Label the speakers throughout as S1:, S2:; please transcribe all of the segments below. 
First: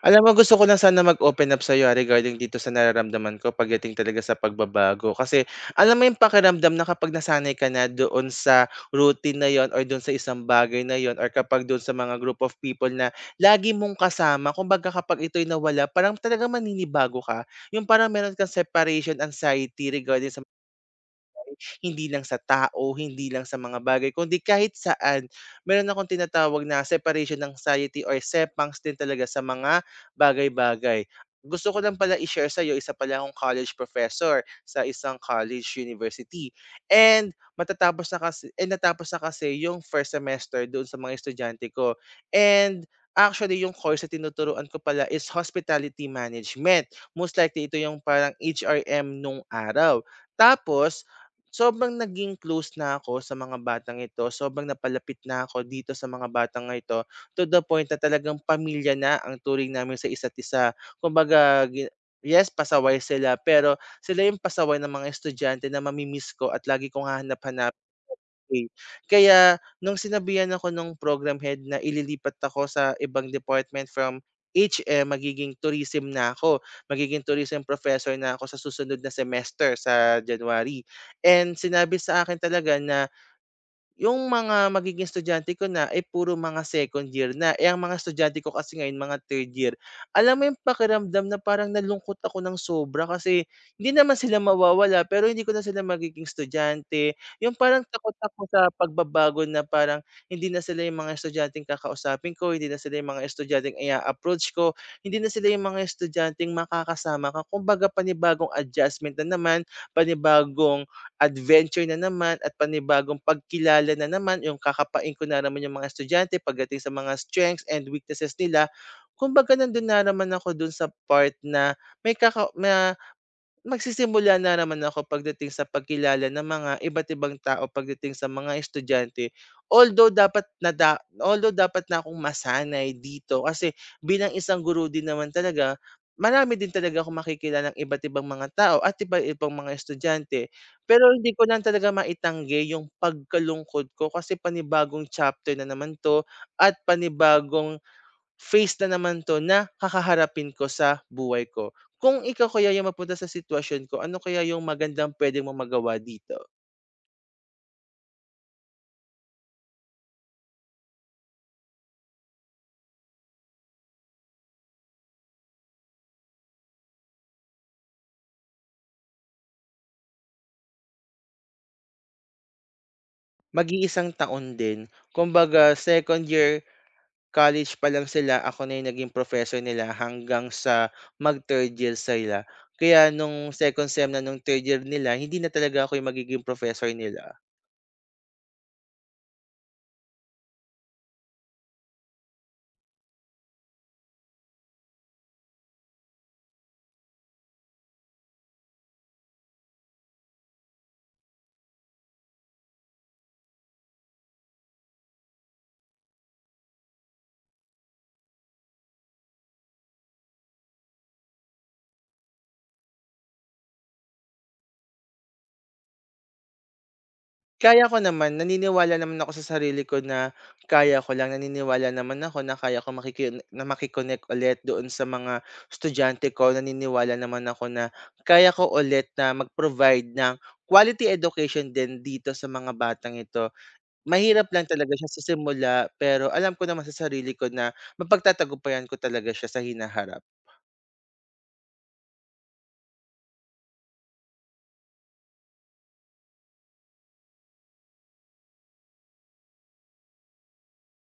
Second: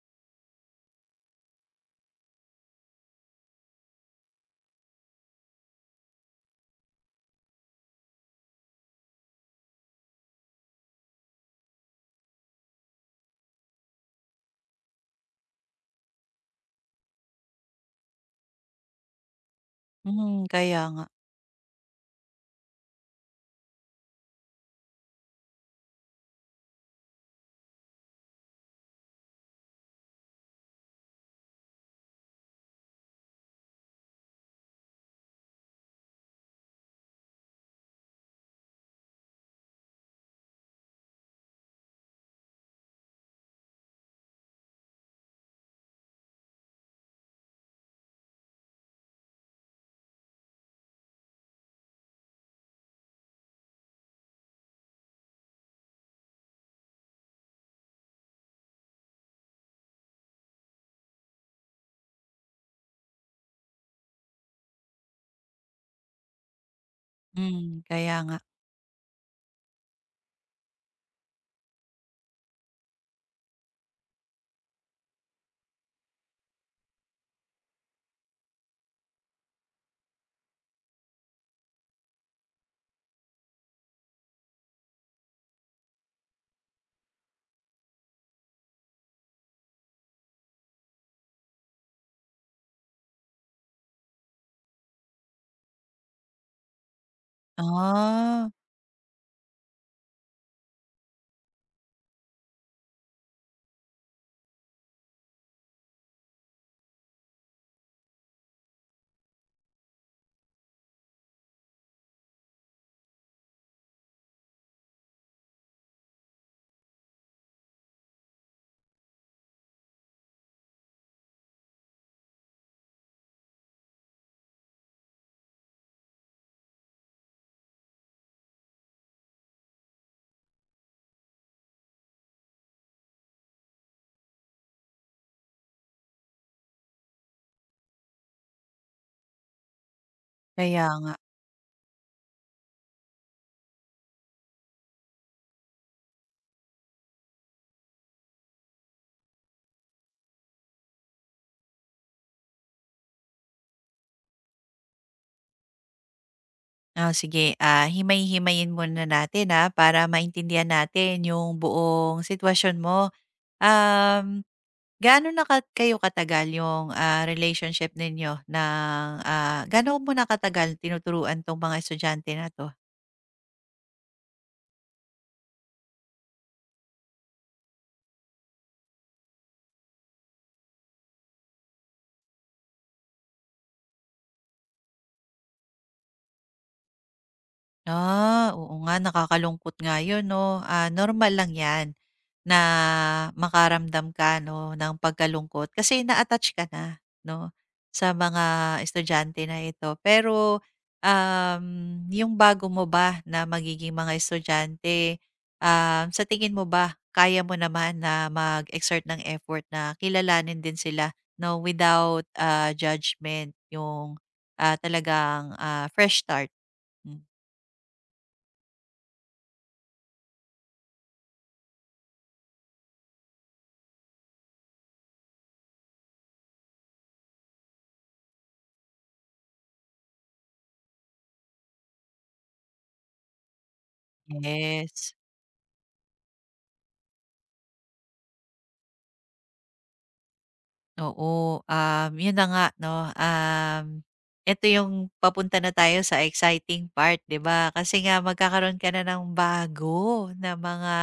S1: Alam mo, gusto ko lang sana mag-open up sa'yo, regarding dito sa nararamdaman ko pagdating talaga sa pagbabago. Kasi alam mo yung pakiramdam na kapag nasanay ka na doon sa routine na 'yon or doon sa isang bagay na 'yon or kapag doon sa mga group of people na lagi mong kasama, kumbaga kapag ito'y nawala, parang talagang maninibago ka. Yung parang meron kang separation anxiety regarding sa
S2: Hmm, kaya nga.
S1: hindi lang sa tao, hindi lang sa mga bagay, kundi kahit saan. Meron akong tinatawag na separation anxiety or sepangs din talaga sa mga bagay-bagay. Gusto ko lang pala i-share sa'yo, isa pala akong college professor sa isang college university. And matatapos na kasi and natapos na kasi yung first semester doon sa mga estudyante ko. And actually yung course na tinuturuan ko pala is hospitality management. Most likely ito yung parang HRM nung araw. Tapos sobrang naging close na ako sa mga batang ito. Sobrang napalapit na ako dito sa mga batang ito, to the point na talagang pamilya na ang turing namin sa isa't isa. Kumbaga, yes, pasaway sila, pero sila yung pasaway ng mga estudyante na mami ko at lagi kong hahanap-hanapin.
S2: Hmm, kaya nga.
S1: Kaya nung sinabihan ako nung program head na ililipat ako sa ibang department, from HM magiging tourism na ako, magiging tourism professor na ako sa susunod na semester sa January. And sinabi sa akin talaga na yung mga magiging estudyante ko na, eh, puro mga second year na. Eh, ang mga estudyante ko kasi ngayon mga third year. Alam mo yung pakiramdam na parang nalungkot ako ng sobra, kasi hindi naman sila mawawala pero hindi ko na sila magiging estudyante. Yung parang takot ako
S2: Ah,
S1: sa pagbabago, na parang hindi na sila yung mga estudyanteng kakausapin ko, hindi na sila yung mga estudyanteng i-approach ko, hindi na sila yung mga estudyanteng makakasama ka. Kumbaga panibagong adjustment na naman, panibagong adventure na naman at panibagong pagkilala na naman, yung kakapain ko na naman yung mga estudyante pagdating sa mga strengths and weaknesses nila. Kumbaga nandun na naman ako dun sa part na may kaka na magsisimula na naman ako pagdating sa pagkilala ng mga iba't ibang tao pagdating sa mga estudyante. Although dapat na akong masanay dito, kasi bilang isang guru din naman talaga, marami din talaga akong makikilalang iba't ibang mga tao at iba't ibang mga estudyante.
S2: kaya
S1: Pero
S2: nga.
S1: hindi ko lang talaga maitanggi yung pagkalungkod ko, kasi panibagong chapter na naman 'to at panibagong face na naman 'to na kakaharapin ko sa buhay ko. Kung ikaw kaya yung mapunta sa sitwasyon ko, ano kaya yung magandang pwede mong magawa dito?
S2: Sige, himay-himayin muna natin, para maintindihan natin yung buong sitwasyon mo. Um, gaano na ka kayo katagal yung, Gaano mo na katagal tinuturuan 'tong mga estudyante na 'to?
S1: Mag-iisang taon din, kumbaga second year college pa lang sila, ako na yung naging professor nila hanggang sa mag-third year sila. Kaya nung second sem na nung third year nila, hindi na talaga ako yung magiging professor nila.
S2: Oo nga, nakakalungkot nga 'yun 'no, normal lang 'yan na makaramdam ka 'no ng pagkalungkot kasi na-attach ka na 'no sa mga estudyante na ito. Pero, um, yung bago mo ba na magiging mga estudyante, sa tingin mo ba kaya mo naman na mag-exert ng effort na kilalanin din sila 'no without judgment yung talagang fresh start? Hmm.
S1: Kaya ko naman, naniniwala naman ako sa sarili ko na kaya ko lang. Naniniwala naman ako na kaya ko makiki na maki ulit doon sa mga estudyante ko. Naniniwala naman ako na kaya ko ulit na mag-provide ng quality education din dito sa mga batang ito. Mahirap lang talaga siya
S2: Yes.
S1: sa simula, pero alam ko naman sa sarili ko na mapagtatagumpayan ko talaga siya sa hinaharap.
S2: Oo, yun na nga 'no, eto yung papunta na tayo sa exciting part, 'di ba? Kasi nga magkakaroon ka na ng bago na mga,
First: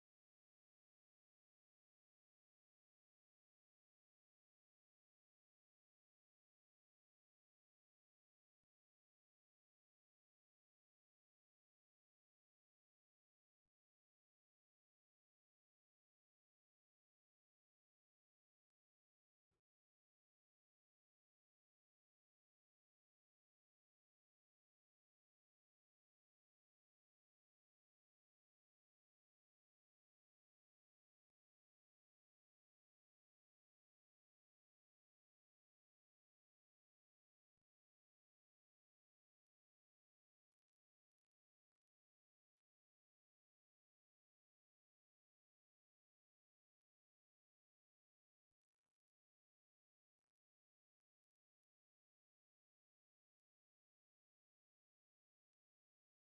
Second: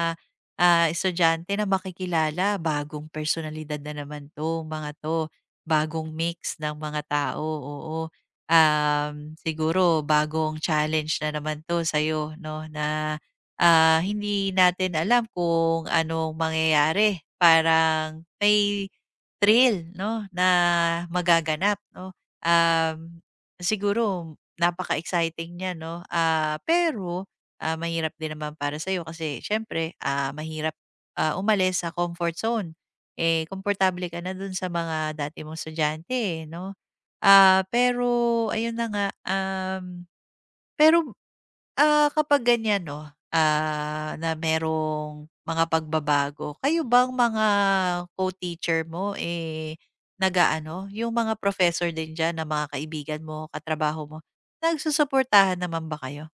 S2: ah, estudyante na makikilala. Bagong personalidad na naman 'to, mga 'to. Bagong mix ng mga tao, oo. Siguro bagong challenge na naman 'to sa'yo 'no, na, hindi natin alam kung anong mangyayari. Parang may thrill 'no, na magaganap 'no. Um, Siguro napaka-exciting niya 'no, pero, mahirap din naman para sa'yo kasi siyempre, mahirap, umalis sa comfort zone. Eh, komportable ka na dun sa mga dati mong estudyante, eh, 'no. Pero ayun na nga. Pero, kapag ganyan 'no, na merong mga pagbabago, kayo bang mga co-teacher mo, eh, nag-aano, yung mga professor din diyan na mga kaibigan mo, katrabaho mo, nagsusuportahan naman ba kayo?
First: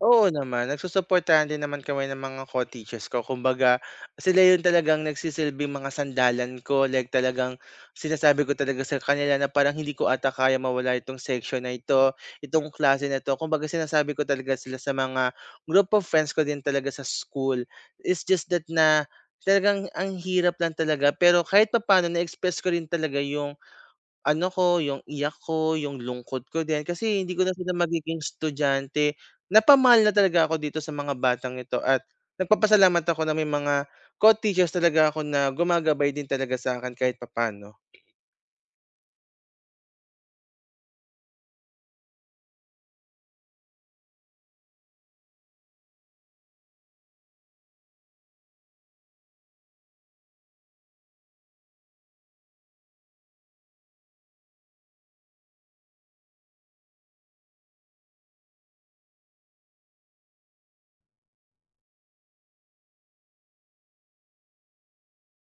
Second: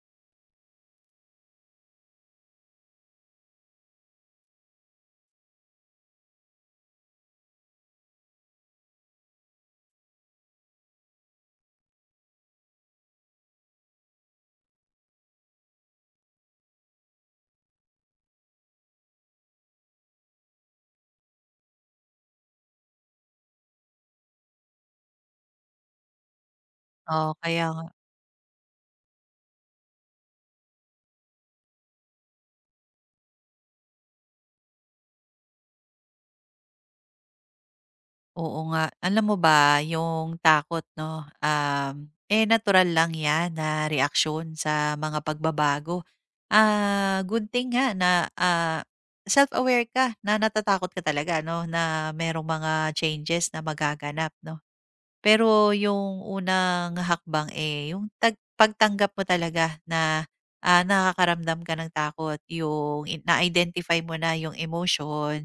S1: Oo naman, nagsusuportahan din naman kami ng mga co-teachers ko. Kumbaga, sila yung talagang nagsisilbing mga sandalan ko. Like, talagang sinasabi ko talaga sa kanila na parang hindi ko ata kaya mawala itong section na ito, itong klase na ito. Kumbaga, sinasabi ko talaga sila sa mga group of friends ko din talaga sa school. It's just that na talagang ang hirap lang talaga. Pero kahit papaano, na-express ko rin talaga yung ano ko, yung iyak ko, yung lungkot ko din, kasi hindi
S2: Oh,
S1: ko na
S2: kaya.
S1: sila magiging estudyante. Napamahal na talaga ako dito sa mga batang ito at nagpapasalamat ako na may mga co-teachers talaga ako na gumagabay din talaga sa akin kahit papaano.
S2: Oo nga. Alam mo ba yung takot 'no, eh, natural lang 'yan na reaksyon sa mga pagbabago. Good thing nga na, self-aware ka na natatakot ka talaga 'no, na merong mga changes na magaganap 'no. Pero yung unang hakbang, eh, yung pagtanggap mo talaga na nakakaramdam ka ng takot, yung na-identify mo na yung emotion.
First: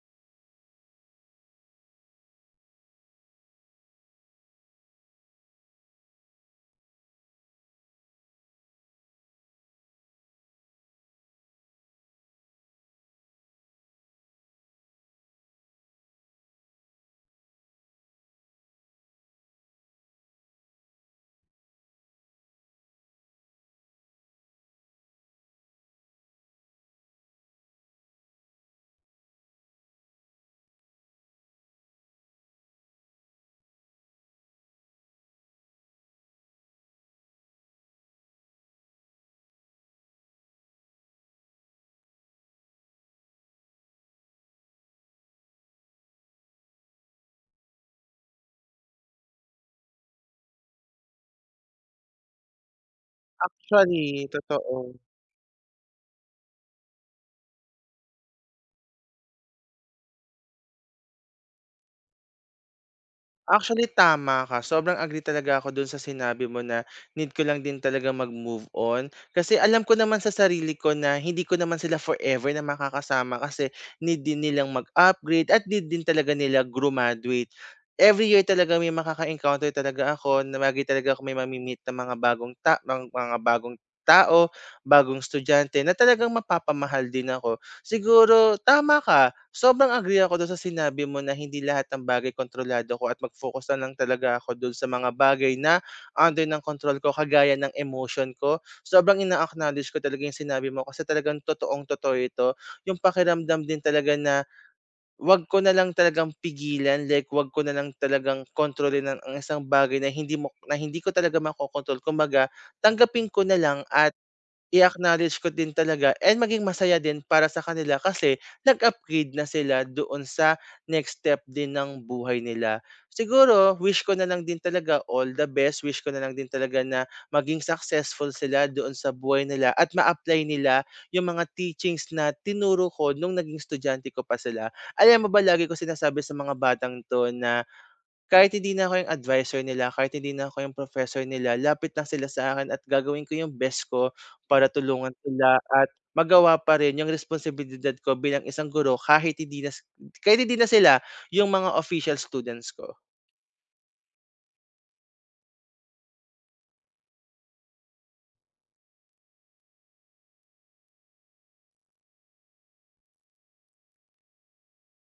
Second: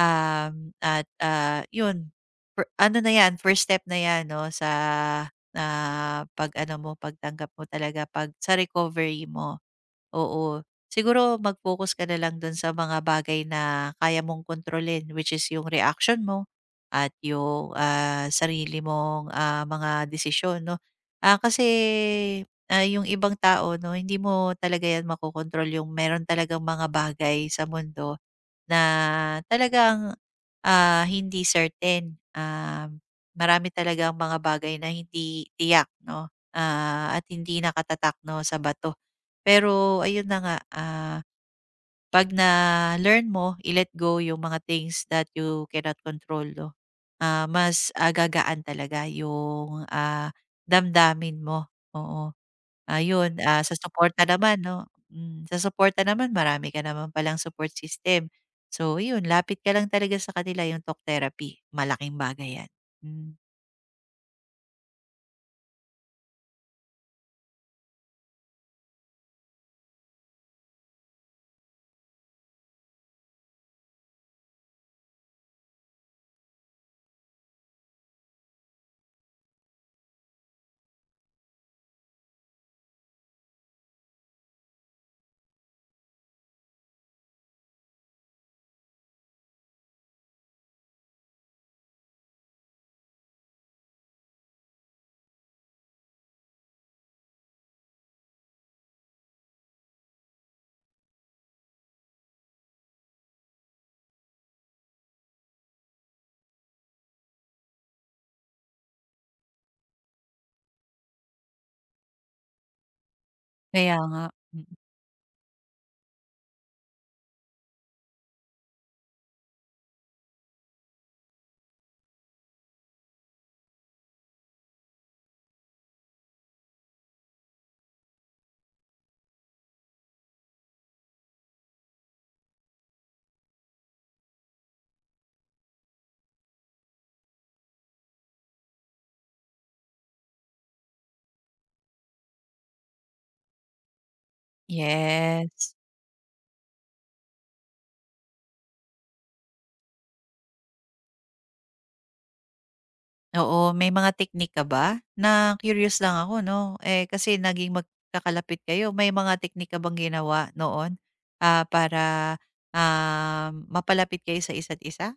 S2: At, 'yun ano na 'yan, first step na 'yan 'no sa, pagtanggap mo talaga 'pag sa recovery mo, oo. Siguro mag-focus ka na lang dun sa mga bagay na kaya mong kontrolin, which is yung reaction mo at yung sarili mong mga desisyon 'no. Kasi, yung ibang tao 'no, hindi mo talaga 'yan makokontrol yung meron talagang mga bagay sa mundo na talagang, hindi certain, marami talagang mga bagay na hindi tiyak 'no, at hindi nakatatak 'no, sa bato. Pero ayun na nga, 'pag na-learn mo i-let go yung mga things that you cannot control 'no, mas, agagaan talaga yung damdamin mo, oo. Ayun, sa suporta
S1: Actually,
S2: naman 'no,
S1: totoo.
S2: hmm, sa suporta naman marami ka naman palang support system. So yun, lapit ka lang talaga sa kanila yung talk therapy, malaking bagay yan. Hmm.
S1: Actually, tama ka. Sobrang agree talaga ako dun sa sinabi mo na need ko lang din talaga mag-move on. Kasi alam ko naman sa sarili ko na hindi ko naman sila forever na makakasama, kasi need din nilang mag-upgrade at need din talaga nila graduate. Every year talaga may makaka-encounter talaga ako, na lagi talaga ako may mamimit ng mga bagong tao, bagong estudyante na talagang mapapamahal din ako. Siguro tama ka. Sobrang agree ako do'n sa sinabi mo na hindi lahat ng bagay kontrolado ko, at mag-focus na lang talaga ako do'n sa mga bagay na under ng kontrol ko, kagaya ng emotion ko. Sobrang ina-acknowledge ko talaga yung sinabi mo, kasi talagang totoong-totoo ito. Yung pakiramdam din talaga na 'wag ko na lang talagang pigilan, like 'wag ko na lang talagang kontrolin ang isang bagay na hindi mo na hindi ko talaga makokontrol. Kumbaga, tanggapin ko na lang
S2: Kaya
S1: at
S2: nga, mm.
S1: i-acknowledge ko din talaga and maging masaya din para sa kanila, kasi nag-upgrade na sila doon sa next step din ng buhay nila. Siguro wish ko na lang din talaga all the best, wish ko na lang din talaga na maging successful sila doon sa buhay nila at ma-apply nila yung mga teachings na tinuro ko nung naging estudyante ko pa sila. Alam mo ba, lagi ko sinasabi sa mga batang 'to na kahit hindi na ako yung advisor nila, kahit hindi na ako yung professor nila, lapit lang sila sa akin at gagawin ko yung best ko para tulungan sila
S2: Yes.
S1: at magawa pa rin yung responsibilidad ko bilang isang guro, kahit hindi na sila yung mga official students ko.
S2: Oo, may mga technique ka ba? Na-curious lang ako 'no, eh, kasi naging magkakalapit kayo, may mga technique ka bang ginawa noon para mapalapit kayo sa isa't isa?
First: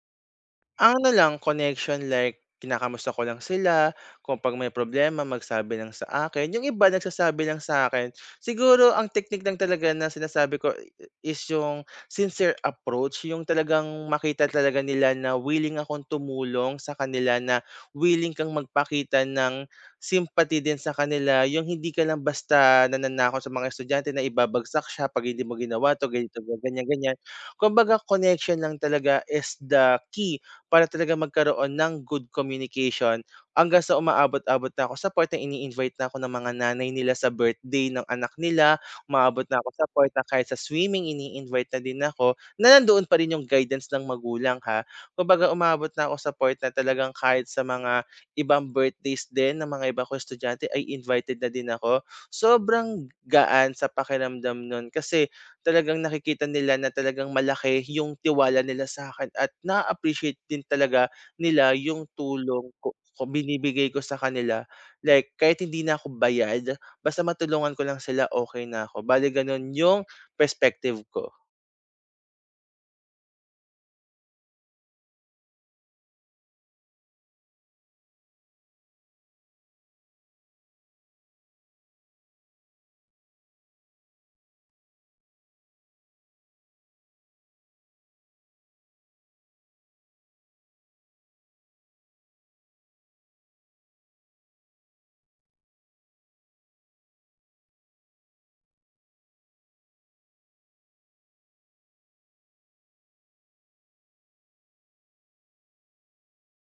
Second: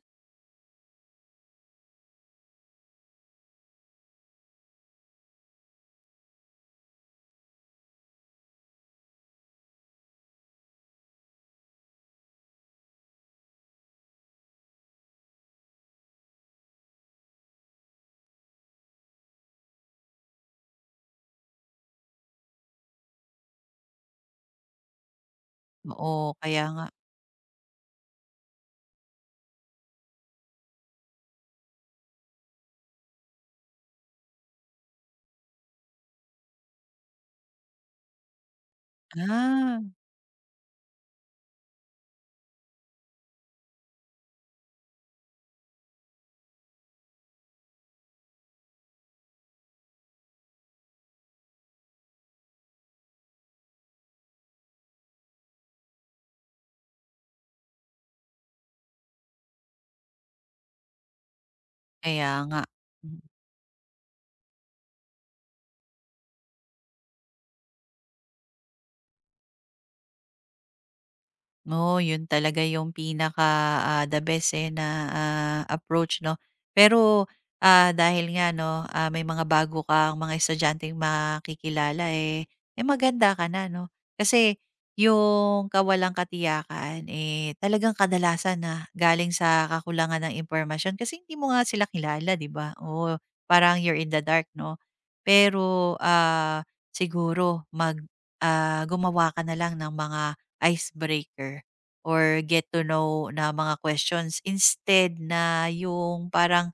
S1: Ang ano lang, connection, like kinakamusta ko lang sila, kung 'pag may problema magsabi lang sa akin. Yung iba nagsasabi lang sa akin. Siguro ang teknik lang talaga na sinasabi ko is yung sincere approach, yung talagang makita talaga nila na willing akong tumulong sa kanila, na willing kang magpakita ng sympathy din sa kanila. Yung hindi ka lang basta nananakaw sa mga estudyante na ibabagsak siya 'pag hindi mo ginawa 'to,
S2: Oo,
S1: ganito,
S2: kaya nga.
S1: ganyan, ganyan. Kumbaga connection lang talaga is the key para talaga magkaroon ng good communication, hanggang sa umaabot-abot na ako sa part na ini-invite na ako ng mga nanay nila sa birthday ng anak nila, umaabot na ako
S2: Ah,
S1: sa part na kahit sa swimming ini-invite na din ako, na nandoon pa rin yung guidance ng magulang ha. Kumbaga umaabot na ako sa part na talagang kahit sa mga ibang birthdays din ng mga iba kong estudyante ay invited na din ako. Sobrang gaan sa pakiramdam nun, kasi talagang nakikita nila na talagang malaki yung tiwala nila sa akin at na appreciate din talaga nila yung
S2: kaya nga.
S1: tulong ko ko binibigay ko sa kanila. Like kahit hindi na ako bayad, basta matulungan ko lang sila okay na ako, bale gano'n yung perspective ko.
S2: Oo, yun talaga yung pinaka, the best, eh, na, approach 'no. Pero, dahil nga 'no, may mga bago kang mga estudyanteng makikilala, eh, maganda ka na 'no. Kasi yung kawalang katiyakan, eh, talagang kadalasan, na galing sa kakulangan ng impormasyon kasi hindi mo nga sila kilala, 'di ba? Oo, parang you're in the dark 'no. Pero, siguro gumawa ka na lang ng mga icebreaker or get to know na mga questions instead na yung parang,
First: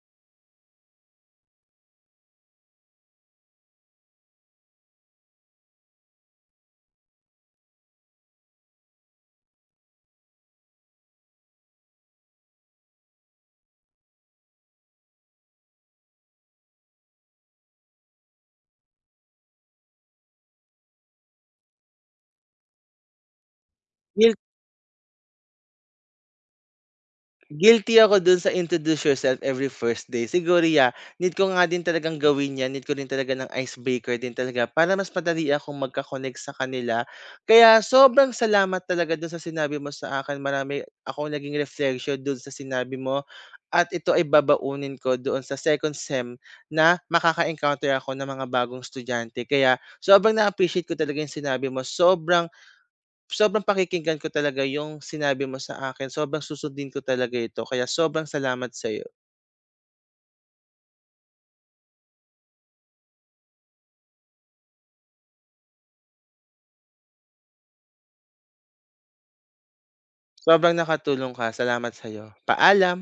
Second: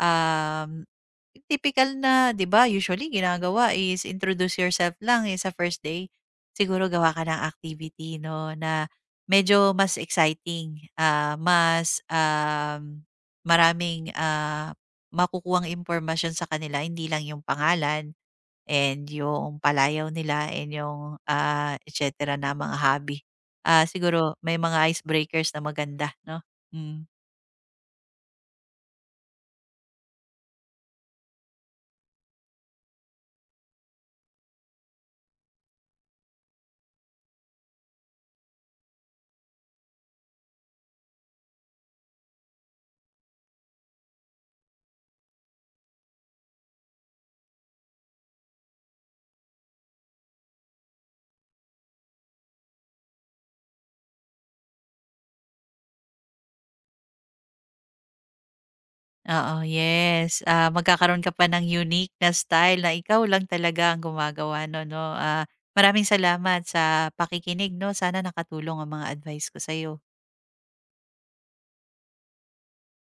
S2: um, yung tipikal na 'di ba usually ginagawa is introduce yourself lang, eh, sa first day. Siguro gawa ka ng activity 'no na medyo mas exciting, mas, maraming makukuhang impormasyon sa kanila hindi lang yung pangalan and yung palayaw nila and yung et cetera na mga hobby. Siguro may mga icebreakers na maganda 'no? Hmm,
S1: Guilty ako dun sa introduce yourself every first day. Siguro, yeah, need ko nga din talagang gawin yan. Need ko din talaga ng icebreaker din talaga para mas madali akong magka-connect sa kanila. Kaya sobrang salamat talaga dun sa sinabi mo sa akin. Marami ako naging reflection dun sa sinabi mo. At ito ay babaunin ko doon sa second sem na makaka-encounter ako ng mga bagong estudyante. Kaya sobrang na-appreciate ko talaga yung sinabi mo. Sobrang, sobrang pakikinggan ko talaga yung sinabi mo sa akin, sobrang susundin ko talaga ito kaya sobrang salamat sa'yo.
S2: oo, yes. Magkakaroon ka pa ng unique na style na ikaw lang talaga ang gumagawa no 'no? Maraming salamat sa pakikinig 'no, sana nakatulong ang mga advice ko sa'yo.
S1: Sobrang nakatulong ka, salamat sa'yo. Paalam.